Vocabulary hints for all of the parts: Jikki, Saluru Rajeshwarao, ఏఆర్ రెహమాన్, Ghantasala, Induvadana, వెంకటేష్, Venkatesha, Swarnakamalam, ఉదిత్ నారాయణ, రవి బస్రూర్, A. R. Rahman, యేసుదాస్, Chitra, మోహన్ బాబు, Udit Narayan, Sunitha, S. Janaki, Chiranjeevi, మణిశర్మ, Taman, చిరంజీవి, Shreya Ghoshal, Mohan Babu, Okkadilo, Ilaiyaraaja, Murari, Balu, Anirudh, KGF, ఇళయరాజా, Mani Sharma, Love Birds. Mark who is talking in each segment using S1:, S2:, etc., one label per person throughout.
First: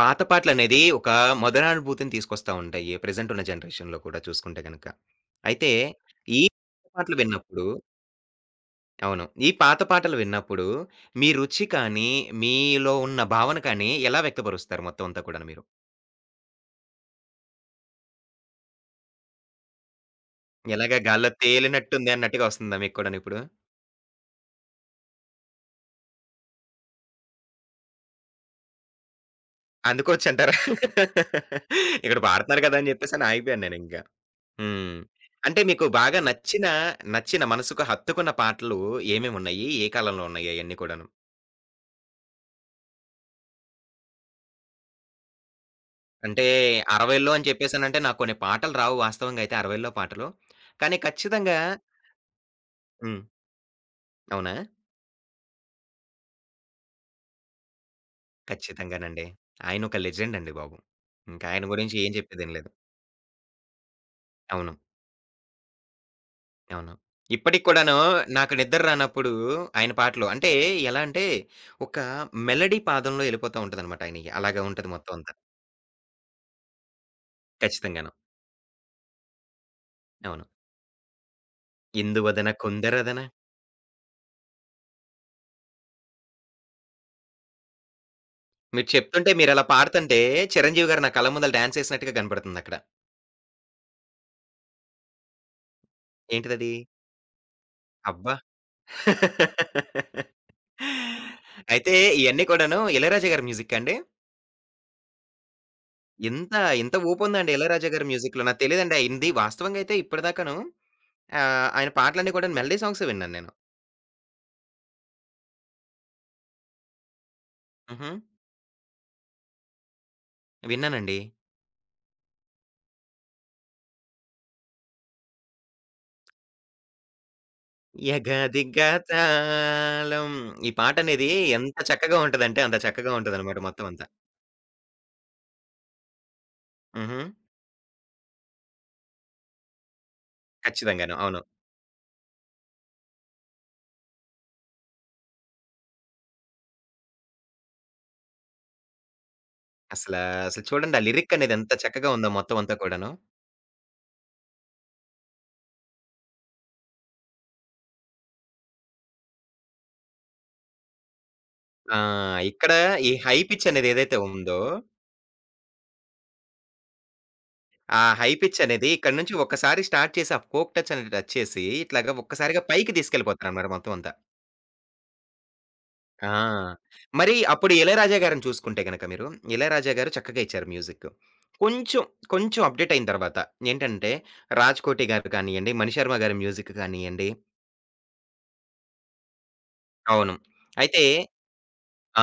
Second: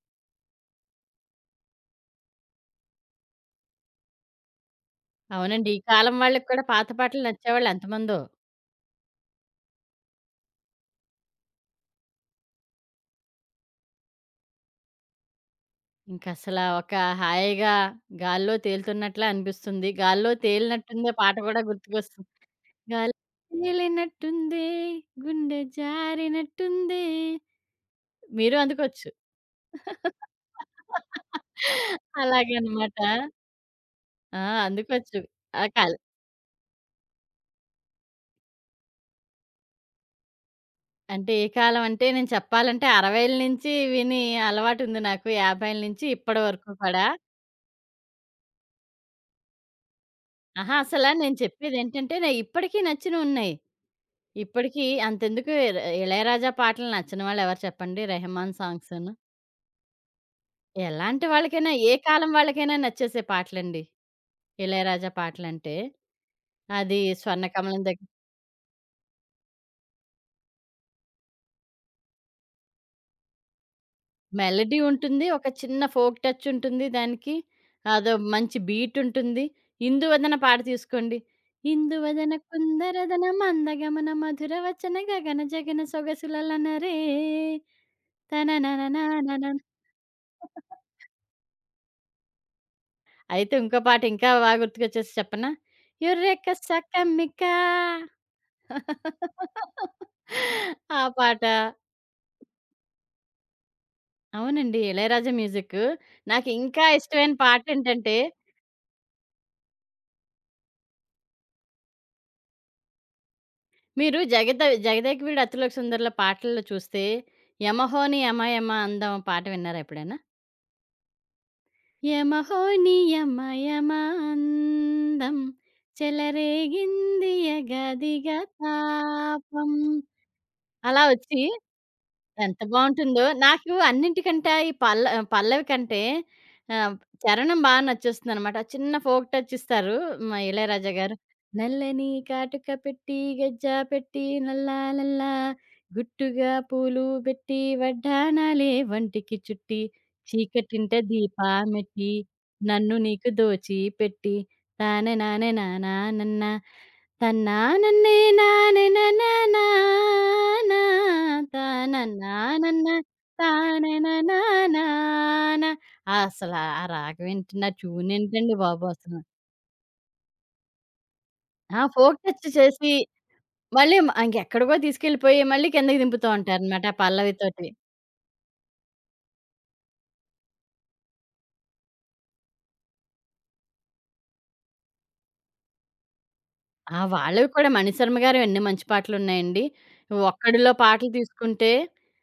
S1: పాత పాటలనేది ఒక మధురానుభూతిని తీసుకొస్తా ఉంటాయి. Present ఉన్న జనరేషన్‌లో కూడా చూసుకుంటే గనక.
S2: అవునండి.
S1: అయితే
S2: ఈ కాలం
S1: ఈ
S2: వాళ్ళకి కూడా పాత
S1: పాటలు
S2: పాటలు
S1: విన్నప్పుడు
S2: నచ్చేవాళ్ళు ఎంతమందో.
S1: అవును. ఈ పాత పాటలు విన్నప్పుడు మీ రుచి కానీ, మీలో ఉన్న భావన కానీ ఎలా వ్యక్తపరుస్తారు మొత్తం అంతా కూడాను మీరు?
S2: ఇంకసల ఒక హాయిగా గాల్లో తేలుతున్నట్లా అనిపిస్తుంది. గాల్లో
S1: ఎలాగా
S2: తేలినట్టుందే
S1: గాల్లో
S2: పాట కూడా
S1: తేలినట్టుంది
S2: గుర్తుకొస్తుంది.
S1: అన్నట్టుగా వస్తుందా మీకు
S2: గాల్లో
S1: కూడాను ఇప్పుడు?
S2: తేలినట్టుందే, గుండె జారినట్టుందే. మీరు అందుకోచ్చు.
S1: అందుకోవచ్చంటారా? ఇక్కడ పాడుతున్నారు కదా అని
S2: అలాగనమాట.
S1: చెప్పేసని ఆగిపోయాను నేనింకా.
S2: ఆ!
S1: హ్మ్.
S2: అందుకోచ్చు.
S1: అంటే
S2: ఆ!
S1: మీకు బాగా నచ్చిన, నచ్చిన మనసుకు హత్తుకున్న పాటలు ఏమేమున్నాయి? ఏ కాలంలో ఉన్నాయి అయన్నీ కూడాను?
S2: అంటే ఏ కాలం అంటే నేను చెప్పాలంటే 60ల నుంచి విని అలవాటుంది నాకు. 50ల నుంచి ఇప్పటి
S1: అంటే
S2: వరకు కూడా.
S1: 60లో అని చెప్పేసనంటే నాకు కొన్ని పాటలు రావు వాస్తవంగా అయితే 60లో పాటలు.
S2: అహా!
S1: కానీ
S2: అసల నేను
S1: ఖచ్చితంగా
S2: చెప్పేదేంటంటే, నే ఇప్పటికి
S1: హ్మ్.
S2: నచ్చినున్నాయి.
S1: అవునా?
S2: ఇప్పటికి అంతెందుకు ఇళయరాజా పాటలు నచ్చని వాళ్ళెవరు చెప్పండి? రెహమాన్ సాంగ్సును.
S1: ఖచ్చితంగానండి. ఆయనొక లెజెండ్ అండి బాబు.
S2: ఎలాంటి
S1: ఇంకా ఆయన
S2: వాళ్ళకైనా, ఏ
S1: గురించి ఏం
S2: కాలం
S1: చెప్పేదేం లేదు.
S2: వాళ్ళకైనా నచ్చేసే పాటలండి.
S1: అవును.
S2: ఇళయరాజా పాటలంటే.
S1: అవును.
S2: అది
S1: ఇప్పటికి
S2: 'స్వర్ణకమలం'
S1: కూడాను
S2: దగ్గర
S1: నాకు నిద్ర రానప్పుడు ఆయన పాటలు అంటే ఎలా అంటే ఒక మెలోడీ పాదంలో ఎళ్ళిపోతా ఉంటదనమాట ఆయనయి. అలాగే
S2: మెలోడీ
S1: ఉంటది మొత్తం
S2: ఉంటుంది.
S1: అంతా.
S2: ఒక చిన్న ఫోక్ టచ్ ఉంటుంది దానికి.
S1: ఖచ్చితంగాను.
S2: అదో మంచి బీటుంది. 'ఇందువదన'
S1: అవును.
S2: పాట తీసుకోండి. ఇందువదన
S1: "ఇందువదన కుందరదన"
S2: కుందరదన మందగమన మధురవచన గగన జగన సొగసులలనరే
S1: మీరు చెప్తుంటే
S2: తననననానన.
S1: మీరలా పాడుతంటే చిరంజీవి గారు నా కళ్ళ ముందల డాన్స్ ఏసినట్టుగా కనపడుతుందక్కడ.
S2: అయితే ఇంకో పాట ఇంకా బాగా గుర్తుకొచ్చేసి చెప్పనా? 'యుర్రెక
S1: ఏంటిదది?
S2: సకమిక'
S1: అబ్బా!
S2: ఆ పాట.
S1: అయితే ఇయన్నీ కూడాను 'ఇళయరాజా' గారి మ్యూజిక్కా అండి?
S2: అవునండి. ఇళయరాజా మ్యూజిక్. నాకు
S1: ఎంత
S2: ఇంకా
S1: ఎంత
S2: ఇష్టమైన
S1: ఓపుందండి 'ఇళయరాజా' గారి
S2: పాటేంటంటే,
S1: మ్యూజిక్‌లో. నాకు తెలీదండి. అయింది వాస్తవంగా అయితే ఇప్పటిదాకాను ఆహ్, ఆయన పాటలన్నీ కూడా మెలోడీ సాంగ్సే విన్నాను నేను.
S2: మీరు జగత 'జగదేకవీడు అతిలోక సుందరి'లో పాటల్లో చూస్తే
S1: హుహు.
S2: 'యమహోని యమయమ అందం' పాట విన్నారా ఎప్పుడైనా?
S1: విన్నానండి.
S2: యమహోని యమయమ అందం చెలరేగింది ఎగదిగ
S1: 'యగదిగ
S2: తాపం.
S1: తాళం' ఈ
S2: అలా
S1: పాటనేది
S2: వచ్చి
S1: ఎంత చక్కగా
S2: ఎంత
S1: ఉంటదంటే అంత చక్కగా
S2: బావుంటుందో!
S1: ఉంటదనమాట
S2: నాకు
S1: మొత్తం అంతా.
S2: అన్నింటికంటే ఈ పల్లవి కంటే ఆహ్,
S1: హుహు.
S2: చరణం బా నచ్చేస్తుందనమాట. చిన్న ఫోక్ టచ్ ఇస్తారు మా ఇళయరాజా గారు.
S1: ఖచ్చితంగాను. అవును.
S2: నల్లని కాటుక పెట్టి గజ్జా పెట్టి నల్లా లల్లా గుట్టుగా పూలు బెట్టి వడ్డాణాలే వంటికి చుట్టి
S1: అసలా అసలు
S2: చీకటింట
S1: చూడండి ఆ లిరిక్ అనేది ఎంత చక్కగా
S2: దీపామెట్టి
S1: ఉందో మొత్తం అంతా
S2: నన్ను
S1: కూడాను.
S2: నీకు దోచి పెట్టి తానె నానె నానా నన్నా తన్నానన్నే నానెననానా నా
S1: ఆ! ఇక్కడ
S2: తానన్నానన్న
S1: ఈ హై పిచ్ అనేది ఏదైతే ఉందో
S2: తానెననానాన. అసల ఆ రాగం ఏంటండి? ఆ
S1: ఆ
S2: ట్యూన్
S1: హై
S2: ఏంటండి
S1: పిచ్
S2: బాబు
S1: అనేది ఇక్కడి
S2: అసలు?
S1: నుంచి ఒక్కసారి స్టార్ట్ చేసి ఆ ఫోక్ టచ్ అనేది టచ్ చేసి
S2: ఆ!
S1: ఇట్లాగా
S2: ఫోక్ టచ్
S1: ఒక్కసారిగా
S2: చేసి
S1: పైకి తీసుకెళ్ళిపోతారనమాట మొత్తం
S2: మళ్ళీ
S1: అంతా.
S2: ఇంకెక్కడికో తీసుకెళ్ళిపోయి మళ్ళీ కిందకి దింపుతూ
S1: ఆ!
S2: ఉంటారనమాట ఆ
S1: మరి
S2: పల్లవితోటి.
S1: అప్పుడు 'ఇళయరాజా' గారిని చూసుకుంటే గనక మీరు 'ఇళయరాజా' గారు చక్కగా ఇచ్చారు మ్యూజిక్. కొంచెం, కొంచెం అప్‌డేట్ అయిన తర్వాత ఏంటంటే 'రాజ్‌కోటి' గారు కానియండి, 'మణిశర్మ' గారి మ్యూజిక్
S2: ఆ!
S1: కానియండి
S2: వాళ్ళవి కూడా మణిశర్మ గారివి ఎన్ని మంచి పాటలున్నాయండి.
S1: అవును.
S2: 'ఒక్కడిలో'
S1: అయితే
S2: పాటలు తీసుకుంటే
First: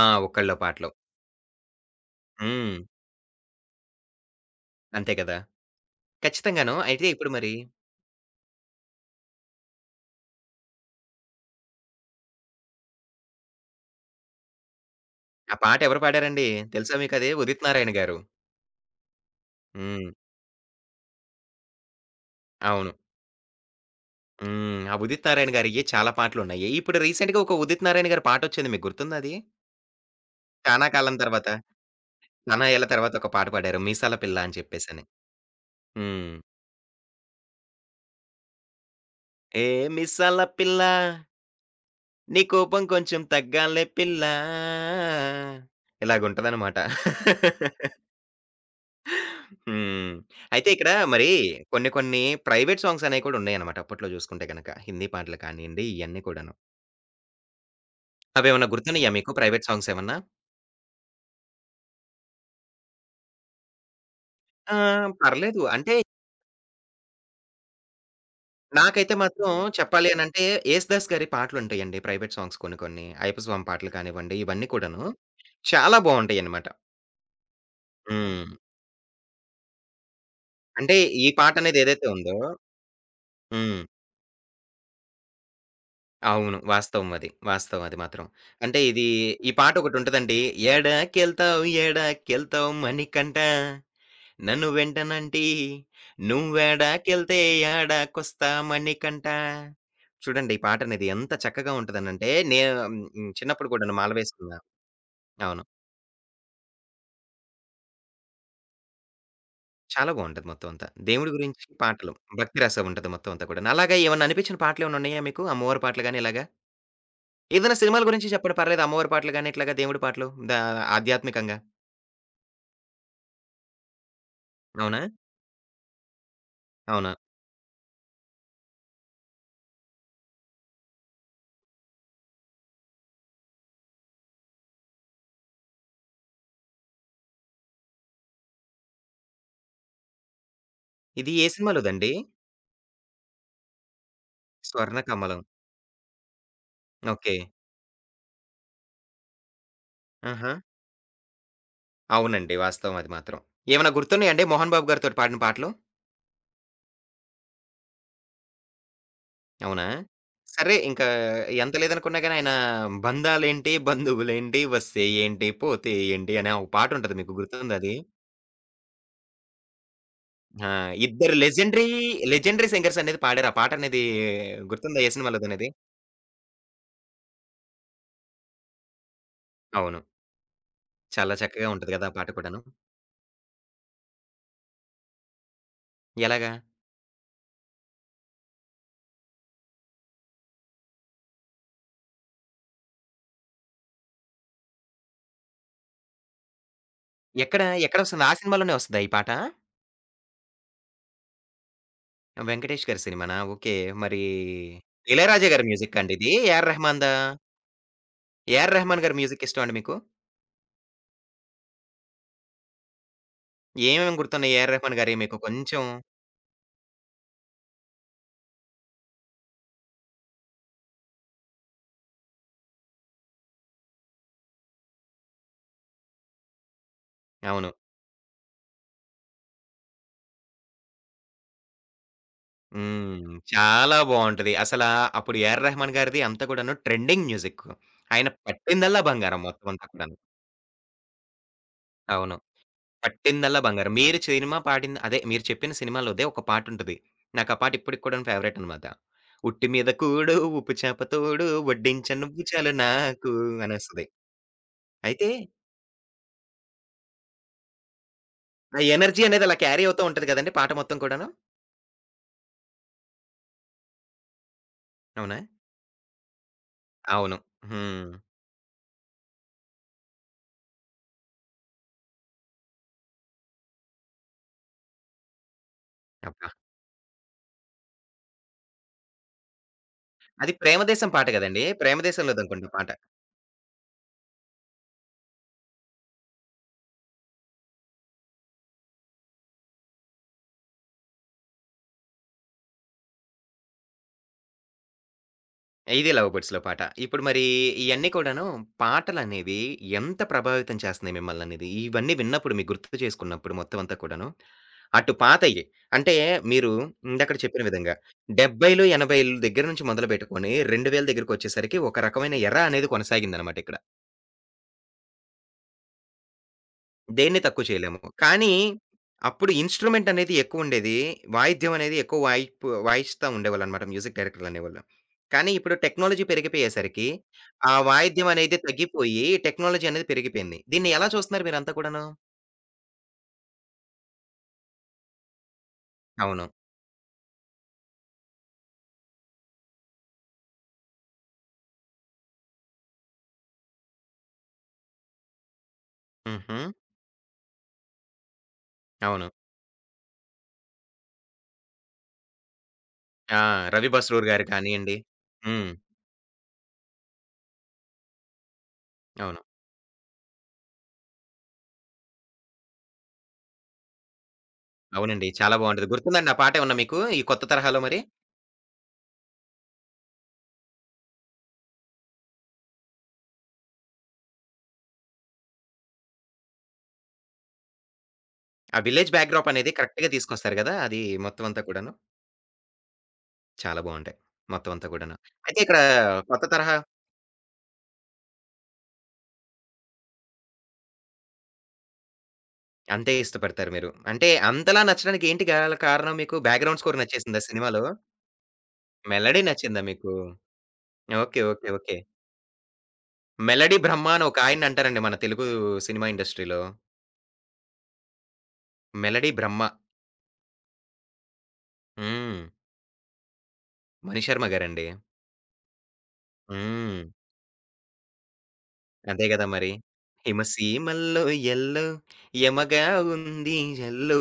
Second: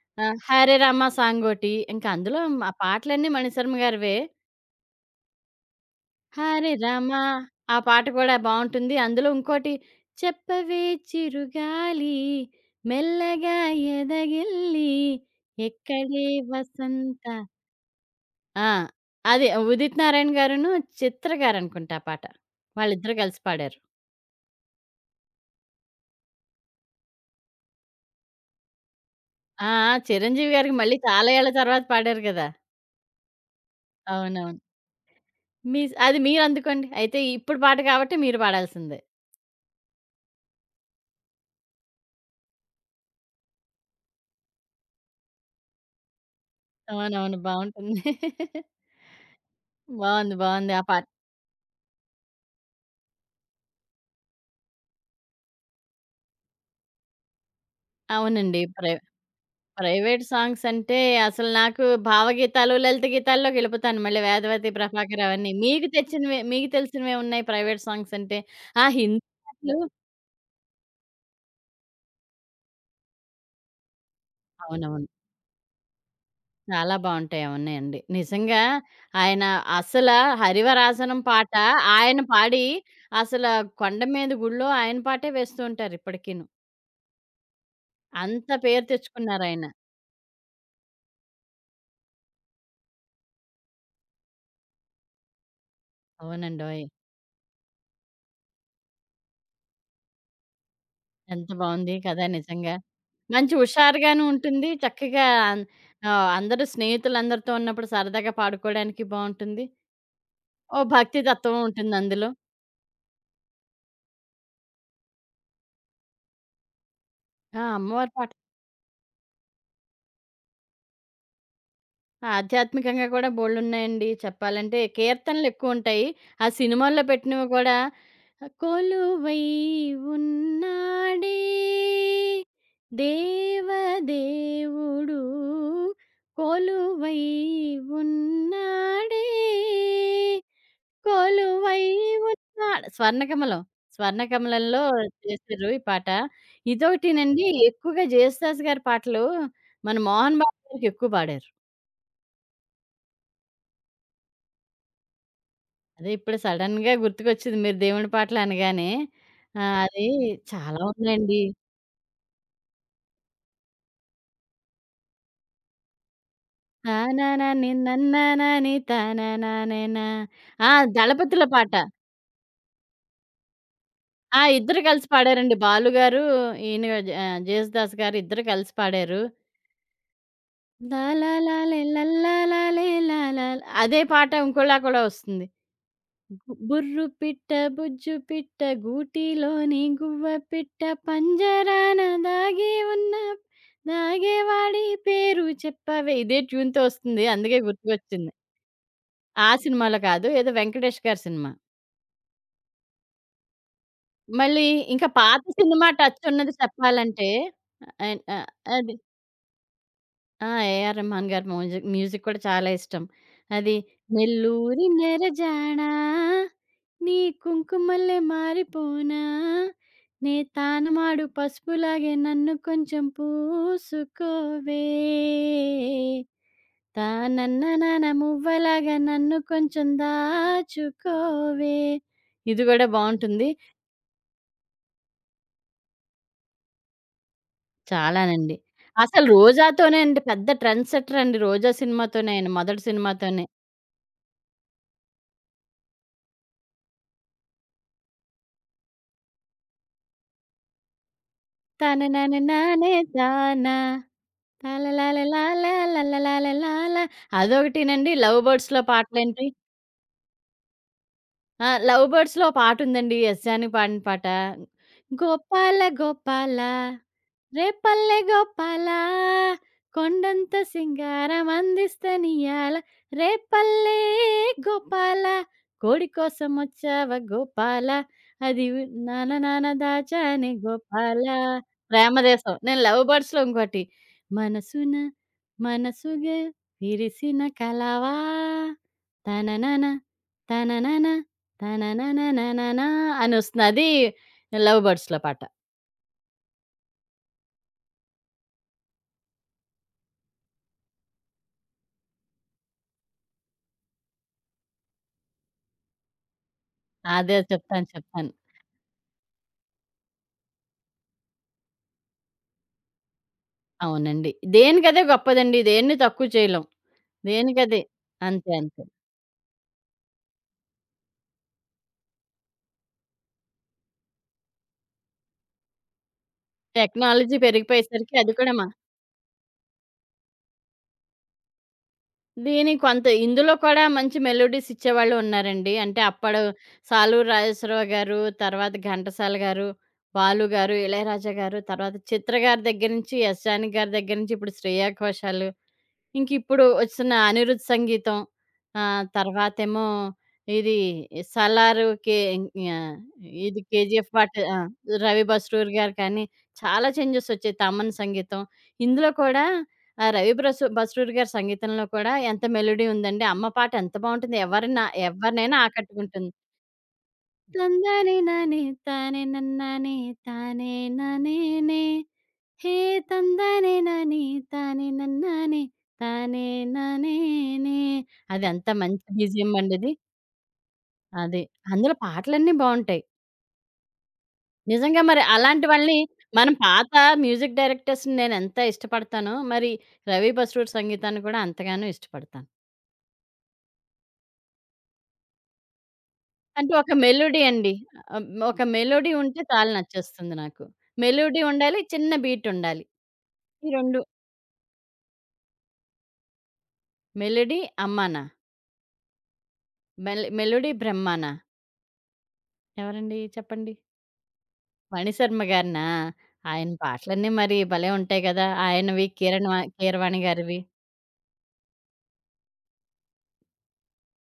S1: ఆ! ఒక్కళ్ళో
S2: 'హరే
S1: పాటలో.
S2: రామ' సాంగోటి. ఇంక అందులో ఆ
S1: హ్మ్.
S2: పాటలన్నీ మణిశర్మ గారివే.
S1: అంతే కదా!
S2: హరే
S1: ఖచ్చితంగాను. అయితే
S2: రామ!
S1: ఇప్పుడు మరి
S2: ఆ పాట కూడా బావుంటుంది. అందులో ఇంకోటి చెప్పవే చిరుగాలి మెల్లగా ఎదగిల్లి
S1: ఆ పాట ఎవరు
S2: ఎక్కడే
S1: పాడారండి తెలుసా
S2: వసంత.
S1: మీకది? ఉదిత్ నారాయణ గారు.
S2: ఆ! అదే ఉదిత్
S1: హ్మ్.
S2: నారాయణ గారును, చిత్ర గారనుకుంటా ఆ పాట.
S1: అవును.
S2: వాళ్ళిద్దరూ కలిసి పాడారు.
S1: హ్మ్. ఆ 'ఉదిత్ నారాయణ' గారియ్యే చాలా పాటలున్నాయి. ఇప్పుడు రీసెంట్‌గా ఒక 'ఉదిత్ నారాయణ' గారి పాటొచ్చింది. మీకు గుర్తుందా అది?
S2: ఆ! ఆ! చిరంజీవి గారికి
S1: చానా
S2: మళ్ళీ
S1: కాలం
S2: చాలా
S1: తర్వాత,
S2: ఏళ్ల తర్వాత పాడారు గదా!
S1: చానా ఏళ్ల తర్వాత ఒక పాట పాడారు. 'మీసాల పిల్ల' అని
S2: అవునవును.
S1: చెప్పేసని.
S2: మీస్ అది
S1: హ్మ్.
S2: మీరందుకోండి. అయితే ఇప్పుడు పాట కాబట్టి మీరు పాడాల్సిందే.
S1: ఏ మీసాల పిల్ల నీ కోపం కొంచెం తగ్గాలే పిల్ల ఇలాగుంటదనమాట.
S2: అవునవును. బావుంటుంది.
S1: హ్మ్.
S2: బావుంది.
S1: అయితే
S2: బావుంది. ఆ
S1: ఇక్కడ
S2: పాట.
S1: మరి కొన్ని కొన్ని ప్రైవేట్ సాంగ్స్ అనేవి కూడా ఉన్నాయన్నమాట అప్పట్లో చూసుకుంటే గనక. హిందీ పాటలు కానియండి ఇయన్నీ కూడాను.
S2: అవునండి.
S1: అవేమన్నా గుర్తున్నాయా మీకు ప్రైవేట్ సాంగ్స్ ఏమన్నా?
S2: ప్రైవేట్ సాంగ్స్ అంటే అసలు నాకు భావగీతాలు, లలిత గీతాల్లోకి వెళ్ళిపోతాను. మళ్ళీ 'వేదవతి',
S1: ఆ!
S2: 'ప్రభాకర్' అవన్నీ.
S1: పర్లేదు.
S2: మీకు
S1: అంటే
S2: తెచ్చినవే మీకు తెలిసినవే ఉన్నాయి ప్రైవేట్ సాంగ్స్ అంటే. ఆ
S1: నాకైతే
S2: హిందీ
S1: మాత్రం
S2: పాటలు.
S1: చెప్పాలి అనంటే, 'యేసుదాస్' గారి పాటలుంటాయండి. ప్రైవేట్ సాంగ్స్ కొన్ని కొన్ని. అయ్యప్పస్వామి పాటలు కానివ్వండి, ఇవన్నీ కూడాను
S2: అవునవును.
S1: చాలా బావుంటాయనమాట.
S2: చాలా బావుంటాయి. అవున్నాయండి.
S1: హ్మ్.
S2: నిజంగా ఆయన అసల
S1: అంటే
S2: 'హరివరాసనం'
S1: ఈ
S2: పాట
S1: పాటనేది ఏదైతే
S2: ఆయన
S1: ఉందో
S2: పాడి అసల
S1: హ్మ్.
S2: కొండ మీద గుడిలో ఆయన పాటే వేస్తూ ఉంటారు ఇప్పటికీను.
S1: అవును. వాస్తవం అది. వాస్తవం అది మాత్రం.
S2: అంత
S1: అంటే
S2: పేరు
S1: ఇది ఈ
S2: తెచ్చుకున్నారాయన.
S1: పాటొకటుంటదండి. "ఎడాకెళ్తావు ఎడాకెళ్తావు మణికంఠ నన్ను వెంటనంటి,
S2: అవునండోయ్!
S1: నువ్వెడాకెళ్తే యాడాకొస్తా మణికంఠ." చూడండి ఈ పాటనేది ఎంత
S2: ఎంత
S1: చక్కగా
S2: బావుంది కదా!
S1: ఉంటదనంటే,
S2: నిజంగా.
S1: నేను హ్మ్,
S2: మంచి
S1: చిన్నప్పుడు కూడాను మాల
S2: హుషారుగాను
S1: వేసుకున్న
S2: ఉంటుంది. చక్కగా అన్
S1: అవును.
S2: అందరూ స్నేహితులందరితో ఉన్నప్పుడు సరదాగా పాడుకోవడానికి బావుంటుంది.
S1: చాలా బావుంటది మొత్తం
S2: ఓ
S1: అంతా.
S2: భక్తి
S1: దేవుడి
S2: తత్వం
S1: గురించి
S2: ఉంటుంది
S1: పాటలు.
S2: అందులో.
S1: భక్తి రసం ఉంటది మొత్తం అంతా కూడాను. అలాగా ఏమన్నా అనిపించిన పాటలేమన్నా ఉన్నాయా మీకు? అమ్మవారి పాటలు గాని ఇలాగా?
S2: ఆ!
S1: ఏదైనా సినిమాల
S2: అమ్మవారి పాట
S1: గురించి చెప్పండి పర్లేదు. అమ్మవారి పాటలు గాని, ఇట్లాగా దేవుడి పాటలు దా ఆధ్యాత్మికంగా.
S2: ఆధ్యాత్మికంగా కూడా బోలెడున్నాయండి చెప్పాలంటే.
S1: అవునా?
S2: కీర్తనలెక్కువుంటాయి. ఆ సినిమాల్లో
S1: అవునా?
S2: పెట్టినవి కూడా కొలువై ఉన్నాడే దేవదేవుడు కొలువై ఉన్నాడే
S1: ఇది ఏ
S2: కొలువై
S1: సినిమాలోదండి?
S2: ఉన్నాడు. 'స్వర్ణకమలం'. 'స్వర్ణకమలంలో'
S1: 'స్వర్ణకమలం.'
S2: చేశారు ఈ పాట.
S1: ఓకే.
S2: ఇదొకటినండి ఎక్కువగా 'జేసుదాసు' గారి పాటలు మన 'మోహన్
S1: ఆహా!
S2: బాబు' గారికి ఎక్కువ పాడారు.
S1: అవునండి. వాస్తవం అది మాత్రం. ఏమన్నా గుర్తున్నాయండి 'మోహన్ బాబు' గారితోటి పాడిన పాటలు?
S2: అదే ఇప్పుడు సడెన్‌గా గుర్తుకొచ్చింది మీరు దేవుడి పాటలు అనగానే.
S1: అవునా?
S2: అది
S1: సరే
S2: చాలా
S1: ఇంకా
S2: ఉన్నాయండి.
S1: ఎంత లేదనుకున్నా గాని ఆయన బంధాలేంటి, బంధువులేంటి, వస్తే ఏంటి, పోతే ఏంటి అనే ఒక పాటుంటది మీకు
S2: 'తానానాని
S1: గుర్తుందా అది?
S2: నన్నానాని తానానానేనా'.
S1: ఆ!
S2: ఆ!
S1: ఇద్దరు
S2: 'దళపతిలో' పాట.
S1: లెజెండరీ, లెజెండరీ సింగర్స్ అనేది పాడారు. ఆ పాట అనేది
S2: ఆ! ఇద్దరు
S1: గుర్తుందా
S2: కలిసి
S1: ఏ
S2: పాడారండి.
S1: సినిమాలోదనేది?
S2: బాలు గారు, ఈయన 'జేసుదాసు' గారు ఇద్దరు కలిసి పాడారు.
S1: అవును.
S2: లా లా
S1: చాలా
S2: లా
S1: చక్కగా
S2: లే
S1: ఉంటది
S2: లా
S1: గదా! ఆ పాట
S2: లా లా
S1: కూడాను.
S2: లే లా లా ల. అదే పాట ఇంకోలా కూడా వస్తుంది. గు
S1: ఎలాగా?
S2: బుర్రు పిట్ట, బుజ్జు పిట్ట, గూటిలోని గువ్వ పిట్ట, పంజరాన దాగి ఉన్న దాగేవాడి పేరు చెప్పవే. ఇదే ట్యూన్‌తో వస్తుంది. అందుకే
S1: ఎక్కడ, ఎక్కడొస్తుంది?
S2: గుర్తుకొచ్చింది.
S1: ఆ సినిమాలోనే వస్తదా ఈ పాట?
S2: ఆ సినిమాలో కాదు. ఏదో వెంకటేష్ గారి సినిమా.
S1: 'వెంకటేష్' గారి సినిమానా? ఓకే. మరి
S2: మళ్ళీ ఇంకా పాత
S1: 'ఇళయరాజా' గారి
S2: సినిమా
S1: మ్యూజికా అండి
S2: టచ్
S1: ఇది?
S2: ఉన్నది
S1: ఏఆర్ రెహమాన్‌దా?
S2: చెప్పాలంటే ఆహ్, ఆహ్,
S1: ఏఆర్
S2: అది
S1: రెహమాన్ గారి మ్యూజిక్ ఇష్టమా అండి మీకు?
S2: ఆ! 'AR రెహమాన్' గారి మ్యూజిక్ మ్యూజిక్ కూడా చాలా ఇష్టం. అది
S1: ఏమేమి గుర్తున్నాయి ఏఆర్
S2: నెల్లూరి
S1: రెహమాన్ గారియి మీకు కొంచెం?
S2: నెరజాడా నీ కుంకుమల్లె మారిపోనా నే తానమాడు పసుపులాగే నన్ను కొంచెం పూసుకోవే
S1: అవును.
S2: తానన్ననాన మువ్వలాగా నన్ను కొంచెం దాచుకోవే. ఇది గూడా
S1: హ్మ్.
S2: బావుంటుంది.
S1: చాలా బావుంటది. అసలా అప్పుడు ఏఆర్ రెహమాన్ గారిది అంతా కూడాను ట్రెండింగ్ మ్యూజిక్. ఆయన
S2: చాలానండి.
S1: పట్టిందల్లా
S2: అసలు
S1: బంగారం మొత్తం అంతా
S2: రోజాతోనే
S1: కూడాను.
S2: అండి పెద్ద ట్రెండ్ సెట్టర్ అండి. 'రోజా' సినిమాతోనే
S1: అవును.
S2: ఆయన మొదటి సినిమాతోనే.
S1: పట్టిందల్లా బంగారం. మీరు సినిమా పాడింది అదే మీరు చెప్పిన సినిమాలోదే ఒక పాటుంటది. నాకా పాట ఇప్పటికి కూడాను ఫేవరైట్ అన్నమాట. ఉట్టి మీద కూడు, ఉప్పు చేప తోడు, వడ్డించ నువ్వు చాలు
S2: తననననానే
S1: నాకు
S2: తానా
S1: అనొస్తది. అయితే
S2: తాలలాలలాలాలలాలలాల. అదొకటేనండి. 'లవ్
S1: ఆ
S2: బర్డ్స్‌లో'
S1: ఎనర్జీ
S2: పాటలేంటి.
S1: అనేది అలా క్యారీ అవుతూ ఉంటది కదండీ పాట మొత్తం కూడాను.
S2: ఆ! 'లవ్ బర్డ్స్‌లో' ఓ పాటుందండి. S జానకి పాడిన పాట.
S1: అవునా?
S2: గోపాల గోపాల
S1: అవును. హ్మ్.
S2: రేపల్లె గోపాల కొండంత సింగారం అందిస్తనియాల రేపల్లె గోపాల కోడి
S1: అబ్బా!
S2: కోసం వచ్చావ గోపాల అది వి- నాన నాన దాచానే
S1: అది 'ప్రేమదేశం'
S2: గోపాల.
S1: పాట గదండీ!
S2: ప్రేమ దేశం
S1: 'ప్రేమదేశం'లోదనుకుంటా
S2: నేను
S1: పాట.
S2: లవ్ బర్డ్స్ లో ఇంకోటి మనసున మనసుగా విరిసిన కలవా తననన తననన తననన అని వస్తుంది అది లవ్ బర్డ్స్ లో పాట.
S1: ఇది 'లవ్ బర్డ్స్‌లో' పాట. ఇప్పుడు మరి ఇయన్నీ కూడాను పాటలనేవి ఎంత ప్రభావితం చేస్తున్నాయి మిమ్మల్ననేది, ఇవన్నీ విన్నప్పుడు మీకు గుర్తు చేసుకున్నప్పుడు మొత్తం అంతా కూడాను, అటు పాతయి అంటే మీరు
S2: అదే
S1: ఇందాకడ చెప్పిన
S2: చెప్తాను
S1: విధంగా
S2: చెప్తాను
S1: 70లు, 80ల దగ్గర నుంచి మొదలుపెట్టుకొని 2000 దగ్గరికొచ్చేసరికి ఒక రకమైన ఎర అనేది కొనసాగిందనమాట ఇక్కడ.
S2: అవునండి. దేనికదే గొప్పదండి. దేన్ని తక్కువ చేయలేం.
S1: దేన్ని తక్కువ
S2: దేనికదే.
S1: చేయలేము.
S2: అంతే.
S1: కానీ,
S2: అంతే.
S1: అప్పుడు ఇన్‌స్ట్రుమెంట్ అనేది ఎక్కువుండేది. వాయిద్యం అనేది ఎక్కువ వాయిపు వాయిస్తా ఉండేవాళ్ళనమాట మ్యూజిక్ డైరెక్టర్‌లనేవాళ్ళు. కానీ, ఇప్పుడు టెక్నాలజీ పెరిగిపోయేసరికి,
S2: టెక్నాలజీ
S1: ఆ
S2: పెరిగిపోయేసరికి
S1: వాయిద్యం
S2: అది కూడా
S1: అనేది తగ్గిపోయి, టెక్నాలజీ అనేది పెరిగిపోయింది. దీన్ని ఎలా చూస్తున్నారు మీరంతా కూడాను?
S2: దీనికి కొంత ఇందులో కూడా మంచి మెలోడీస్ ఇచ్చేవాళ్ళు ఉన్నారండి. అంటే అప్పుడు
S1: అవును.
S2: 'సాలూరు రాజేశ్వరరావు' గారు, తర్వాత 'ఘంటసాల' గారు, 'బాలు' గారు, 'ఇళయరాజా' గారు, తర్వాత 'చిత్ర' గారి దగ్గర నుంచి 'ఎస్. జానకి' గారి దగ్గర నుంచి ఇప్పుడు 'శ్రేయ ఘోషాల్'
S1: హుహు.
S2: ఇంకిప్పుడు వచ్చిన 'అనిరుద్ సంగీతం'
S1: అవును.
S2: తర్వాతేమో ఇది 'సలారు' కే ఆహ్,
S1: ఆ!
S2: ఇది
S1: 'రవి
S2: 'KGF'
S1: బస్రూర్'
S2: పాట.
S1: గారు
S2: ఆ!
S1: కానియండి.
S2: రవి
S1: హ్మ్.
S2: బస్రూర్ గారు కానీ, చాలా చేంజెస్ వచ్చాయి. 'తమన్' సంగీతం. ఇందులో
S1: అవును.
S2: కూడా రవి బస్రూర్ గారి సంగీతంలో కూడా ఎంత మెలోడీ ఉందండి. 'అమ్మ' పాట ఎంత బావుంటుంది. ఎవరినా
S1: అవునండి. చాలా
S2: ఎవరినైనా
S1: బావుంటది.
S2: ఆకట్టుకుంటుంది.
S1: గుర్తుందండి ఆ పాటేమన్నా మీకు? ఈ కొత్త తరహాలో మరి?
S2: తందనే నానే తానే నన్నానే తానే ననేనే హే తందనే నానే తానే నన్నానే తానే నానేనే. అది అంత
S1: ఆ
S2: మంచి
S1: విలేజ్ బ్యాక్‌డ్రాప్
S2: BGM
S1: అనేది
S2: అండి అది.
S1: కరెక్ట్‌గా తీసుకొస్తారు గదా! అది
S2: అది.
S1: మొత్తం అంతా కూడాను.
S2: అందులో పాటలన్నీ బావుంటాయి.
S1: చాలా బావుంటాయి. మొత్తం అంతా
S2: నిజంగా
S1: కూడాను.
S2: మరి
S1: అయితే
S2: అలాంటి
S1: ఇక్కడ
S2: వాళ్ళని
S1: కొత్త
S2: మనం
S1: తరహా
S2: పాత మ్యూజిక్ డైరెక్టర్స్‌ని నేనెంత ఇష్టపడతానో, మరి రవి బస్రూర్ సంగీతాన్ని కూడా అంతగానో ఇష్టపడతాను.
S1: అంతే ఇష్టపడతారు మీరు. అంటే అంతలా నచ్చడానికి ఏంటి గల కారణం మీకు
S2: అంటే
S1: బ్యాక్‌గ్రౌండ్
S2: ఒక
S1: స్కోర్
S2: మెలోడీ
S1: నచ్చేసిందా
S2: అండి.
S1: సినిమాలో?
S2: ఒక మెలోడీ ఉంటే
S1: మెలోడీ
S2: చాలు
S1: నచ్చిందా మీకు?
S2: నచ్చేస్తుంది నాకు. Melody
S1: okay. ఓకే.
S2: ఉండాలి,
S1: ఓకే.
S2: చిన్న బీట్ ఉండాలి. ఈ
S1: 'మెలోడీ
S2: 2
S1: బ్రహ్మ' అని ఒకాయన్నంటారండి మన తెలుగు సినిమా ఇండస్ట్రీలో.
S2: మెలోడీ అమ్మానా?
S1: 'మెలోడీ బ్రహ్మ'
S2: మెలోడీ బ్రహ్మానా?
S1: హ్మ్.
S2: ఎవరండి చెప్పండి?
S1: మణిశర్మ గారండి.
S2: మణిశర్మ గారినా? ఆయన
S1: హ్మ్.
S2: పాటలన్నీ మరి భలే ఉంటాయి కదా! ఆయనవి,
S1: అదే గదా
S2: కీరణ
S1: మరి.
S2: కీరవాణి గారివి.
S1: హిమసీమల్లో ఎల్లో యమగా ఉంది ఎల్లో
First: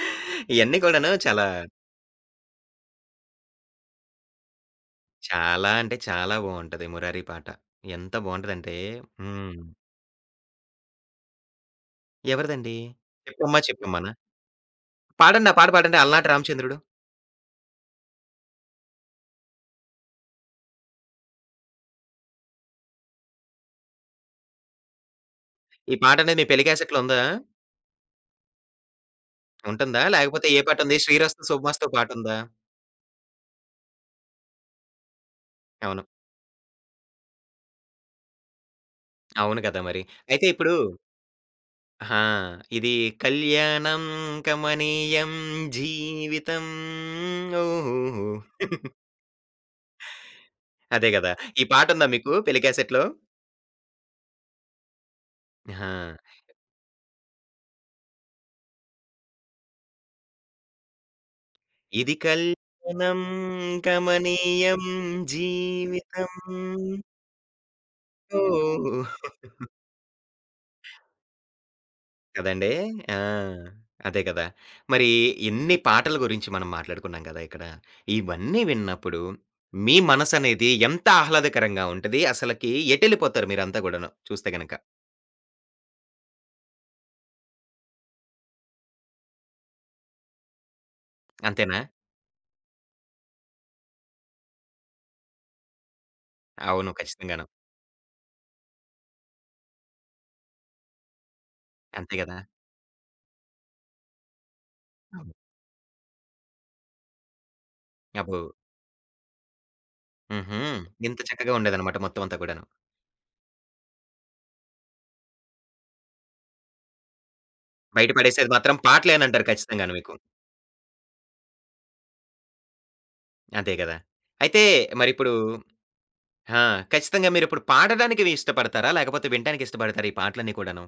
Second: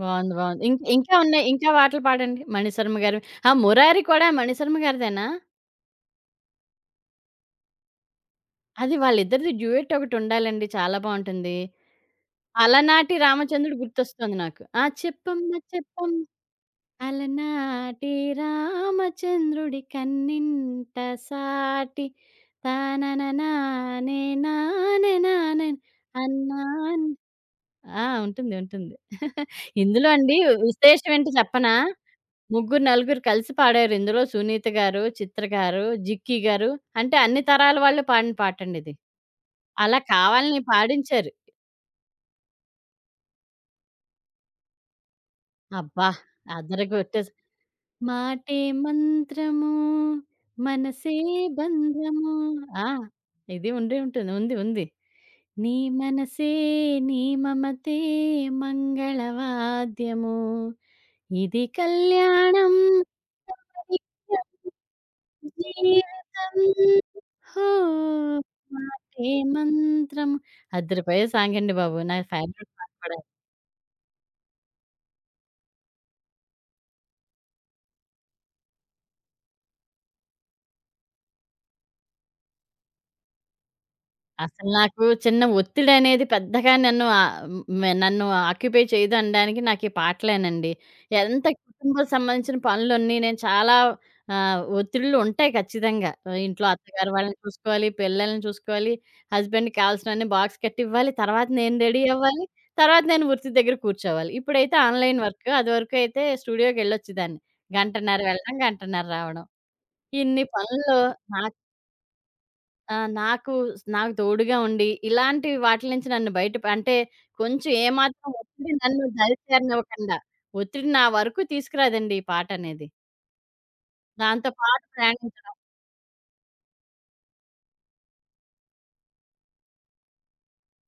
S2: బావుంది. బావుంది. ఇం
S1: ఇయన్నీ కూడాను
S2: ఇంకా ఉన్నాయి.
S1: చాలా
S2: ఇంకా పాటలు పాడండి. మణిశర్మ గారివి. ఆ! 'మురారి' కూడా మణిశర్మ గారిదేనా?
S1: చాలా అంటే చాలా బావుంటది 'మురారి' పాట. ఎంత బావుంటదంటే
S2: అది వాళ్ళిద్దరిది
S1: హ్మ్.
S2: డ్యూయెట్ ఒకటుండాలండి. చాలా బావుంటుంది.
S1: ఎవరిదండి?
S2: 'అలనాటి
S1: 'చెప్పమ్మా
S2: రామచంద్రుడు'
S1: చెప్పమ్మనా?'
S2: గుర్తొస్తుంది నాకు. ఆ! చెప్పమ్మ
S1: పాడండి ఆ పాట పాడండి
S2: చెప్పమ్మ
S1: 'అలనాటి రామచంద్రుడు.'
S2: అలనాటి రామచంద్రుడి కన్నింట సాటి తానననానే నానె నానెన్
S1: ఈ పాట అనేది మీ పెళ్లి క్యాసెట్‌లో
S2: అన్నాన్.
S1: ఉందా?
S2: ఆ! ఉంటుంది. ఉంటుంది.
S1: ఉంటుందా?
S2: ఇందులో అండి
S1: లేకపోతే ఏ పాటుంది?
S2: విశేషం ఏంటో
S1: 'శ్రీరస్తు
S2: చెప్పనా?
S1: శుభమస్తు' పాటుందా?
S2: ముగ్గురు, నలుగురు కలిసి పాడారు. ఇందులో సునీత గారు, చిత్ర గారు,
S1: అవును.
S2: జిక్కీ గారు అంటే అన్ని తరాల వాళ్ళు పాడిన పాటండిది.
S1: అవును కదా!
S2: అలా
S1: మరి. అయితే
S2: కావాలని
S1: ఇప్పుడు
S2: పాడించారు.
S1: ఆ! ఇది కళ్యాణం కమనీయం
S2: అబ్బా!
S1: జీవితం
S2: అదర గొట్టేసి
S1: ఓహోహో!
S2: మాటే మంత్రము
S1: అదే
S2: మనసే
S1: గదా! ఈ పాటుందా మీకు
S2: బంధము.
S1: పెళ్లి
S2: ఆ!
S1: క్యాసెట్‌లో?
S2: ఇది ఉండి ఉంటుంది. ఉంది. ఉంది. నీ
S1: ఆ!
S2: మనసే నీ మమతే మంగళవాద్యము. ఇది
S1: ఇది
S2: కళ్యాణం
S1: కల్పనం
S2: కావ్యం
S1: కమనీయం జీవితం.
S2: జీవితం హో
S1: ఓహ్!
S2: మాటే మంత్రం. అద్దరిపోయే సాంగ్ అండి బాబు. నా
S1: కదండీ!
S2: ఫేవరెట్ సాంగ్
S1: ఆ!
S2: కూడా.
S1: అదే కదా! మరి ఇన్ని పాటల గురించి మనం మాట్లాడుకున్నాం కదా ఇక్కడ. ఇవన్నీ విన్నప్పుడు మీ మనసనేది ఎంత ఆహ్లాదకరంగా ఉంటది? అసలకి ఎటెళ్ళిపోతారు మీరంతా గూడాను చూస్తే
S2: అసలు
S1: గనక.
S2: నాకు చిన్న ఒత్తిడనేది పెద్దగా నన్ను నన్ను ఆక్యుపై చేయదు అనడానికి నాకు ఈ పాటలేనండి. ఎంత
S1: అంతేనా?
S2: కుటుంబం సంబంధించిన పనులన్నీ నేను చాలా ఒత్తిడులు ఉంటాయి ఖచ్చితంగా. ఆ, ఇంట్లో
S1: అవును.
S2: అత్తగారు వాళ్ళని
S1: ఖచ్చితంగాను.
S2: చూసుకోవాలి, పిల్లల్ని చూసుకోవాలి, హస్బెండ్‌కి కావాల్సినవన్నీ బాక్స్ కట్టివ్వాలి, తర్వాత నేను రెడీ
S1: అంతే గదా!
S2: అవ్వాలి, తర్వాత నేను వృత్తి దగ్గర కూర్చోవాలి. ఇప్పుడైతే ఆన్‌లైన్
S1: అవును.
S2: వర్క్. అదివరకైతే స్టూడియోకెళ్ళొచ్చేదాన్ని. గంటన్నర
S1: అబ్బో!
S2: వెళ్ళడం, గంటన్నర రావడం. ఇన్ని
S1: హుహు.
S2: పనుల్లో
S1: ఇంత
S2: నా
S1: చక్కగా ఉండేదనమాట మొత్తం అంతా కూడాను.
S2: ఆ! నాకు నాకు తోడుగా ఉండి, ఇలాంటి వాటిల నుంచి నన్ను బయట అంటే కొంచెం
S1: బయట
S2: ఏమాత్రం
S1: పడేసేది
S2: ఒత్తిడి
S1: మాత్రం
S2: నన్ను
S1: పాటలేనంటారు ఖచ్చితంగాను మీకు.
S2: దరిచేరనివ్వకుండా, ఒత్తిడి నా వరకు తీసుకురాదండి ఈ పాటనేది.
S1: అంతే కదా!
S2: దాంతో
S1: అయితే
S2: పాటు
S1: మరిప్పుడు
S2: ప్రయాణించడం.
S1: ఆ! ఖచ్చితంగా మీరిప్పుడు పాడడానికి ఇష్టపడతారా? లేకపోతే వినడానికి ఇష్టపడతారా ఈ పాటలన్నీ కూడాను?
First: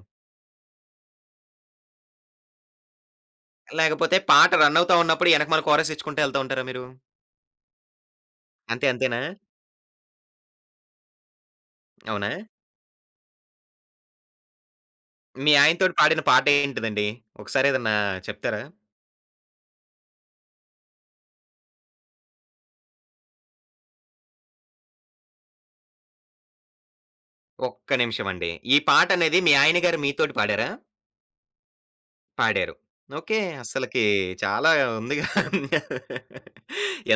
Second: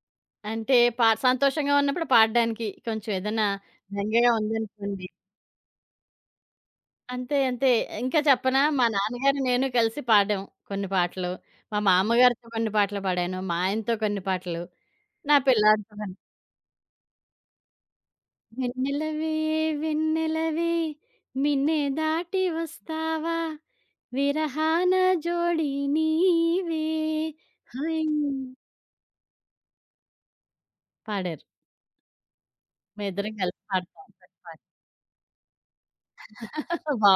S2: అంటే సంతోషంగా ఉన్నప్పుడు పాడడానికి కొంచెం ఏదైనా
S1: లేకపోతే
S2: బెంగగా
S1: పాట రన్ అవుతా
S2: ఉందనుకోండి
S1: ఉన్నప్పుడు ఎనకమాల కోరస్ ఇచ్చుకుంటా ఎళ్తా ఉంటారా మీరు?
S2: అంతే అంతే. ఇంకా చెప్పనా? మా
S1: అంతే అంతేనా?
S2: నాన్నగారు నేను కలిసి పాడాం కొన్ని పాటలు. మా
S1: అవునా?
S2: మామ్మగారితో కొన్ని పాటలు పాడాను. మా ఆయనతో కొన్ని పాటలు. నా
S1: మీ
S2: పిల్లాడితో
S1: ఆయనతోటి
S2: కొన్ని
S1: పాడిన పాట ఏంటిదండి? ఒకసారి ఏదన్నా చెప్తారా?
S2: వెన్నెలవే వెన్నెలవే మిన్నే దాటి వస్తావా విరహాన జోడి నీవే
S1: ఒక్క
S2: హాయ్
S1: నిమిషం అండి. ఈ పాటనేది మీ ఆయన గారు మీతోటి పాడారా?
S2: పాడారు.
S1: పాడారు.
S2: మా ఇద్దరం
S1: ఓకే.
S2: కలిసి పాడతాం
S1: అస్సలకి
S2: ఒకటి పాట.
S1: చాలా ఉందిగా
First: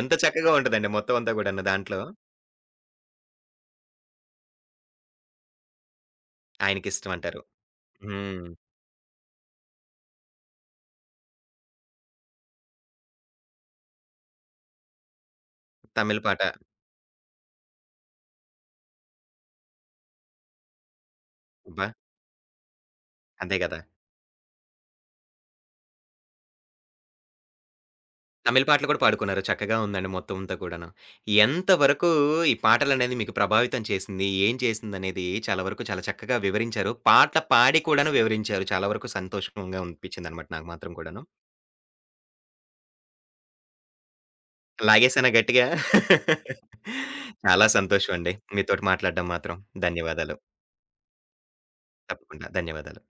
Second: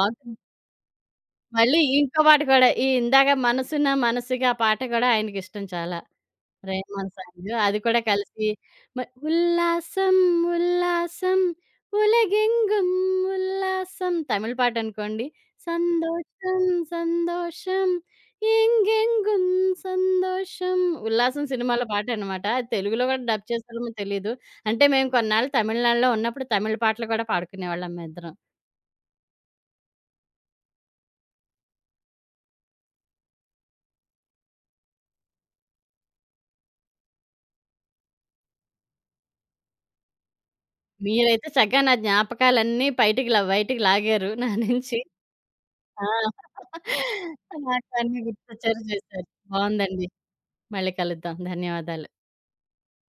S1: ఎంత చక్కగా ఉంటదండి మొత్తం అంతా కూడాను
S2: మళ్ళీ
S1: దాంట్లో.
S2: ఇంకో పాట కూడా ఈ ఇందాక మనసున మనసుగా పాట కూడా ఆయనకి ఇష్టం చాలా. 'రెహమాన్'
S1: ఆయనకిష్టం అంటారు.
S2: సాంగ్. అది కూడా కలిసి
S1: హ్మ్.
S2: మ ఉల్లాసం ఉల్లాసం ఉలగెంగుం ఉల్లాసం తమిళ్ పాటనుకోండి.
S1: తమిళ్ పాట.
S2: సంతోషం సంతోషం ఎంగెంగుం సంతోషం. 'ఉల్లాసం' సినిమాలో
S1: అబ్బా!
S2: పాటనమాట. అది తెలుగులో కూడా డబ్
S1: అంతే గదా!
S2: చేశారేమో తెలీదు. అంటే మేము కొన్నాళ్ళు తమిళనాడులో ఉన్నప్పుడు తమిళ్ పాటలు కూడా పాడుకునేవాళ్ళం మేమిద్దరం.
S1: తమిళ్ పాటలు కూడా పాడుకున్నారు. చక్కగా ఉందండి మొత్తం అంతా కూడాను. ఎంత వరకు ఈ పాటలనేది మీకు ప్రభావితం చేసింది? ఏం చేసిందనేది చాలా వరకు చాలా చక్కగా వివరించారు. పాట పాడి కూడాను వివరించారు. చాలా వరకు సంతోషంగా అనిపించిందనమాట నాకు మాత్రం కూడాను.
S2: మీరైతే చక్కగా నా జ్ఞాపకాలన్నీ బయటికి లాగారు నా నుంచి.
S1: లాగేసానా గట్టిగా?
S2: ఆ!
S1: చాలా
S2: నాకు
S1: సంతోషం
S2: అన్నీ
S1: అండి.
S2: గుర్తొచ్చేలా
S1: మీతోటి
S2: చేశారు.
S1: మాట్లాడడం మాత్రం.
S2: బావుందండి.
S1: ధన్యవాదాలు.
S2: మళ్ళీ కలుద్దాం. ధన్యవాదాలు.
S1: తప్పకుండా. ధన్యవాదాలు.